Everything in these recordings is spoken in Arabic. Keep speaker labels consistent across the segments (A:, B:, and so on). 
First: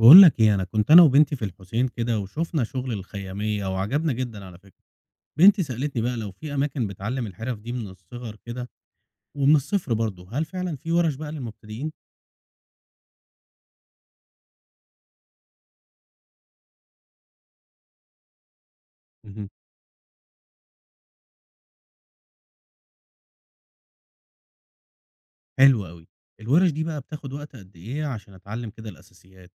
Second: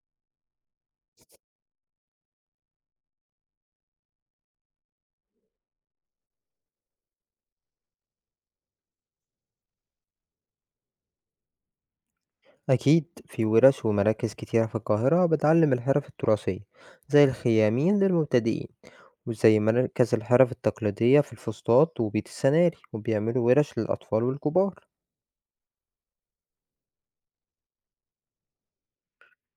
A: بقول لك ايه، انا كنت انا وبنتي في الحسين كده وشفنا شغل الخيامية وعجبنا جدا على فكرة. بنتي سألتني بقى لو في اماكن بتعلم الحرف دي من الصغر كده ومن الصفر برضه. هل فعلا في ورش بقى للمبتدئين؟
B: أكيد في ورش ومراكز كتيرة في القاهرة بتعلم الحرف التراثية زي الخيامين للمبتدئين،
A: مهم.
B: وزي مركز الحرف التقليدية في الفسطاط وبيت السناري، وبيعملوا ورش للأطفال والكبار.
A: حلو قوي. الورش دي بقى بتاخد وقت قد ايه عشان اتعلم كده الاساسيات؟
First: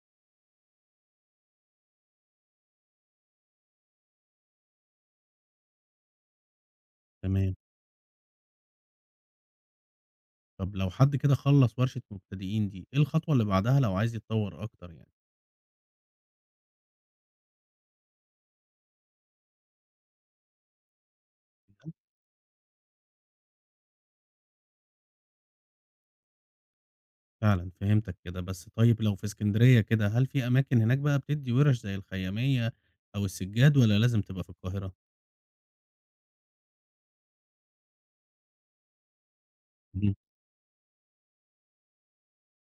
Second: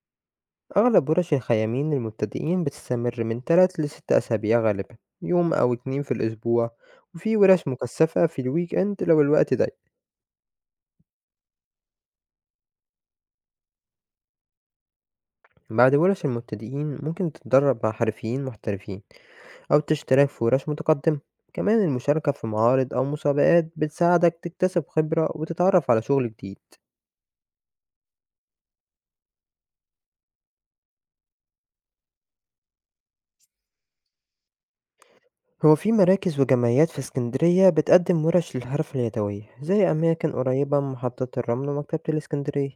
B: أغلب ورش الخيامين للمبتدئين بتستمر من تلات لست أسابيع غالبا، يوم أو اتنين في الأسبوع، وفي
A: تمام.
B: ورش مكثفة في الويك إند لو الوقت ضيق.
A: طب لو حد كده خلص ورشة مبتدئين دي ايه الخطوة اللي بعدها لو عايز يتطور اكتر يعني؟
B: بعد ورش المبتدئين ممكن تتدرب مع حرفيين محترفين أو تشترك في ورش متقدمة. كمان المشاركة في معارض أو مسابقات بتساعدك تكتسب خبرة وتتعرف على شغل جديد.
A: فعلا فهمتك كده. بس طيب لو في اسكندرية كده هل في اماكن هناك بقى بتدي ورش زي الخيامية او السجاد ولا لازم تبقى في القاهرة؟
B: هو في مراكز وجمعيات في اسكندرية بتقدم ورش للحرف اليدوية، زي أماكن قريبة من محطة الرمل ومكتبة الاسكندرية.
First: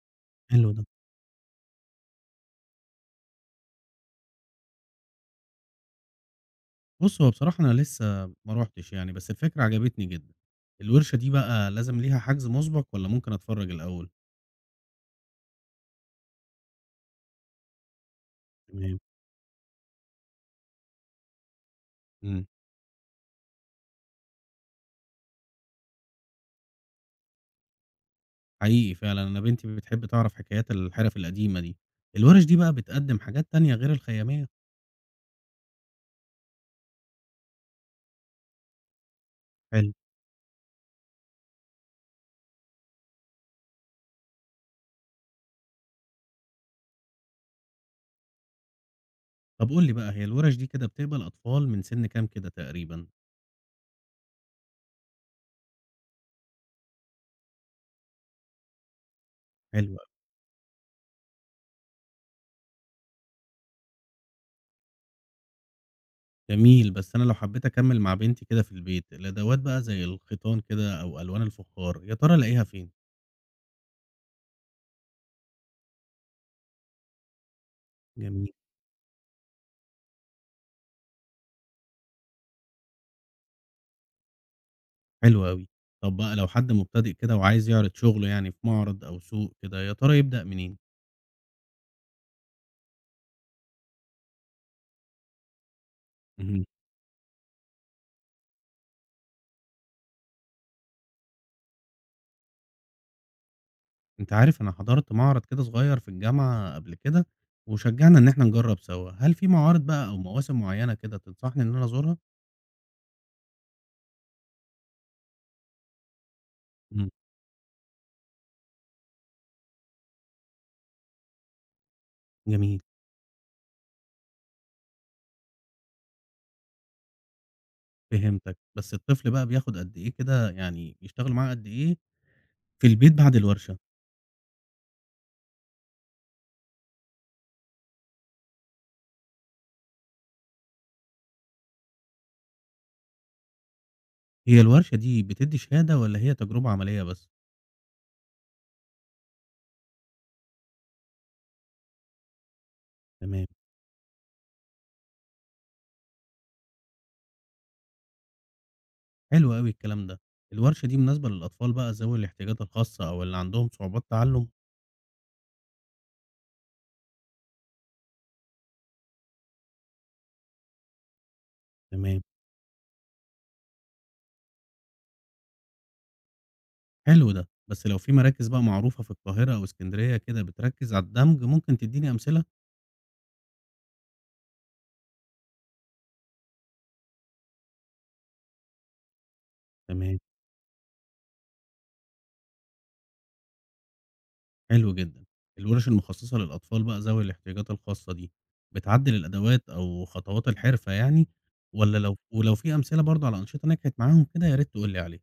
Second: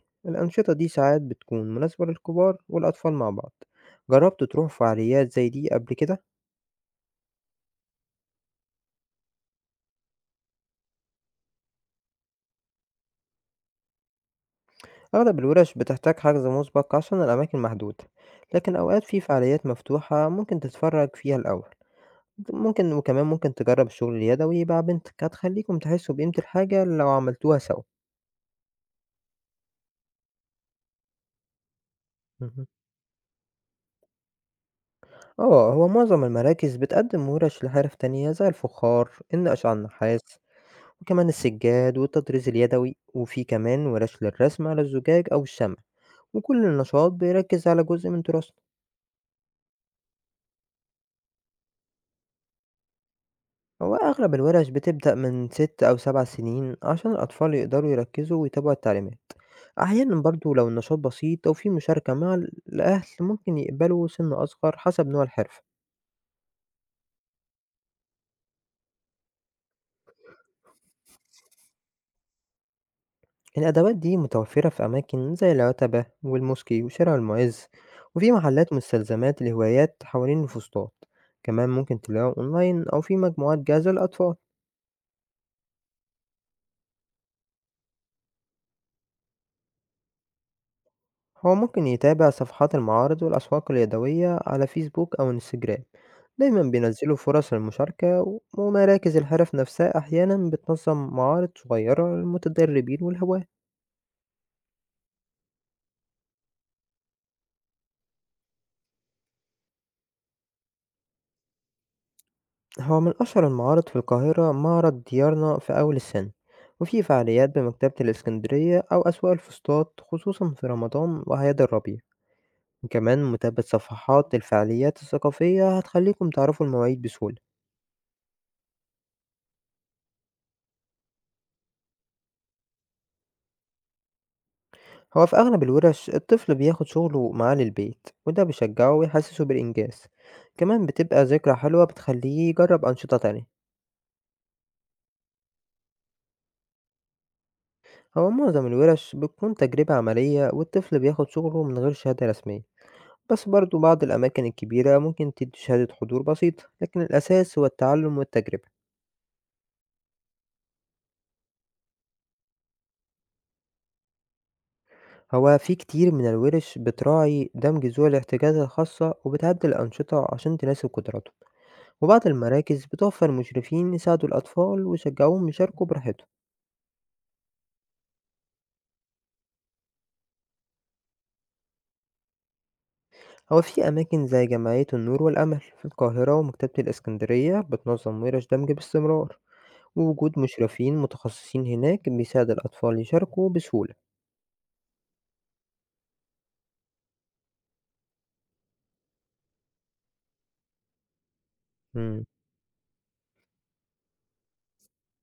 A: حلو
B: الأنشطة
A: ده.
B: دي ساعات بتكون مناسبة للكبار والأطفال مع بعض. جربت تروح فعاليات زي دي قبل كده؟
A: بُص، هو بصراحة أنا لسه ما رُحتش يعني، بس الفكرة عجبتني جدًا. الورشة دي بقى لازم ليها حجز مسبق والّا ممكن أتفرّج الأول؟
B: أغلب الورش بتحتاج حجز مسبق عشان الأماكن محدودة، لكن
A: تمام.
B: أوقات في فعاليات مفتوحة ممكن تتفرج فيها الأول.
A: إمم.
B: ممكن، وكمان ممكن تجرّب الشغل اليدوي مع بنتك، هتخلّيكم تحسّوا بقيمة الحاجة لو عملتوها سوا.
A: حقيقي فعلًا أنا بنتي بتحب تعرف حكايات الحِرَف القديمة دي. الورش دي
B: اهم.
A: بقى بتقدّم حاجات تانية غير الخيامية؟
B: آه، هو معظم المراكز بتقدّم وِرَش لحرف تانية زي الفخار، النقش على
A: حلو.
B: النحاس، وكمان السجّاد والتطريز اليدوي، وفي كمان وِرَش للرسم على الزجاج أو الشمع، وكل نشاط بيركّز على جزء من تراثنا.
A: طب قُل لي بقى، هي الورش دي كده بتقبل أطفال من سِن كام كده تقريبًا؟
B: هو أغلب الورش بتبدأ من 6 أو 7 سنين عشان الأطفال يقدروا يركزوا ويتابعوا التعليمات.
A: حلو أوي.
B: أحيانا برضو لو النشاط بسيط أو في مشاركة مع الأهل ممكن يقبلوا سن أصغر حسب نوع الحرفة.
A: جميل، بس أنا لو حبيت أكمّل مع بنتي كده في البيت، الأدوات بقى زي الخيطان كده أو ألوان الفخار، يا ترى ألاقيها فين؟
B: الأدوات دي متوفرة في أماكن زي العتبة والموسكي وشارع المعز، وفي
A: جميل.
B: محلات مستلزمات لهوايات حوالين الفسطاط. كمان ممكن تلاقوا أونلاين أو في مجموعات جاهزة للأطفال.
A: حلو أوي. طب بقى لو حد مبتدئ كده وعايز يعرض شغله يعني في معرض أو سوق كده، يا ترى يبدأ منين؟
B: هو ممكن يتابع صفحات المعارض والأسواق اليدوية على فيسبوك أو انستجرام، دايما
A: اهم.
B: بينزلوا فرص المشاركة، ومراكز الحرف نفسها أحيانا بتنظم معارض صغيرة للمتدربين والهواة.
A: أنت عارف أنا حضرت معرض كده صغير في الجامعة قبل كده، وشجّعنا إن إحنا نجرّب سوا. هل في معارض بقى أو مواسم معيّنة كده تنصحني إن أنا أزورها؟
B: هو من أشهر المعارض في القاهرة معرض ديارنا في أول السنة، وفي
A: إمم.
B: فعاليات بمكتبة الإسكندرية أو أسواق الفسطاط خصوصا في رمضان وأعياد الربيع.
A: جميل،
B: وكمان متابعة صفحات الفعاليات الثقافية هتخليكم تعرفوا المواعيد بسهولة.
A: فهمتك. بس الطفل بقى بياخد قد إيه كده، يعني بيشتغلوا معاه قد إيه في البيت بعد الورشة؟
B: هو في أغلب الورش الطفل بياخد شغله معاه للبيت، وده بيشجعه ويحسسه بالإنجاز. كمان بتبقى ذكرى حلوة بتخليه يجرب أنشطة تانية.
A: هي الورشة دي بتدّي شهادة والّا هي تجربة عملية بس؟
B: هو معظم الورش بتكون تجربة عملية، والطفل بياخد شغله من غير شهادة رسمية.
A: تمام.
B: بس برضه بعض الأماكن الكبيرة ممكن تدي شهادة حضور بسيطة، لكن الأساس هو التعلم والتجربة.
A: حلو أوي الكلام ده. الورشة دي مناسبة للأطفال بقى ذوي الاحتياجات الخاصة أو اللي عندهم صعوبات تعلُّم؟
B: هو في كتير من الورش بتراعي دمج ذوي الاحتياجات الخاصة، وبتعدل الأنشطة عشان تناسب قدراته.
A: تمام.
B: وبعض المراكز بتوفر مشرفين يساعدوا الأطفال ويشجعوهم يشاركوا براحتهم.
A: حلو ده، بس لو في مراكز بقى معروفة في القاهرة أو إسكندرية كده بتركز على الدمج، ممكن تدّيني أمثلة؟
B: هو في أماكن زي جمعية النور والأمل في القاهرة ومكتبة الإسكندرية بتنظم ورش دمج باستمرار،
A: تمام.
B: ووجود مشرفين متخصصين هناك بيساعد الأطفال يشاركوا بسهولة.
A: حلو جدًا. الورش المخصصة للأطفال بقى ذوي الاحتياجات الخاصة دي، بتعدّل الأدوات أو خطوات الحرفة يعني، والّا لو
B: مم.
A: ولو في أمثلة برضه على أنشطة نجحت معاهم كده يا ريت تقول لي عليها.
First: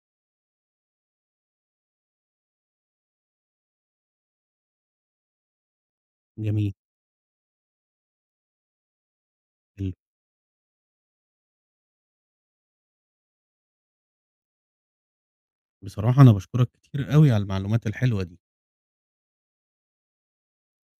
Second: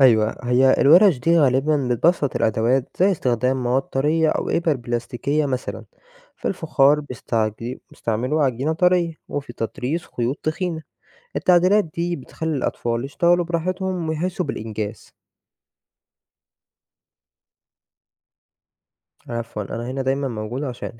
B: أيوة، هي الورش دي غالبا بتبسط الأدوات زي استخدام مواد طرية أو إبر بلاستيكية مثلا.
A: جميل،
B: فالفخار بيستعملوا عجينة طرية، وفي
A: حلو.
B: تطريز خيوط تخينة. التعديلات دي بتخلي الأطفال يشتغلوا براحتهم ويحسوا بالإنجاز.
A: بصراحة أنا باشكرك كتير أوي على المعلومات الحلوة دي.
B: عفوا، أنا هنا دايما موجود عشان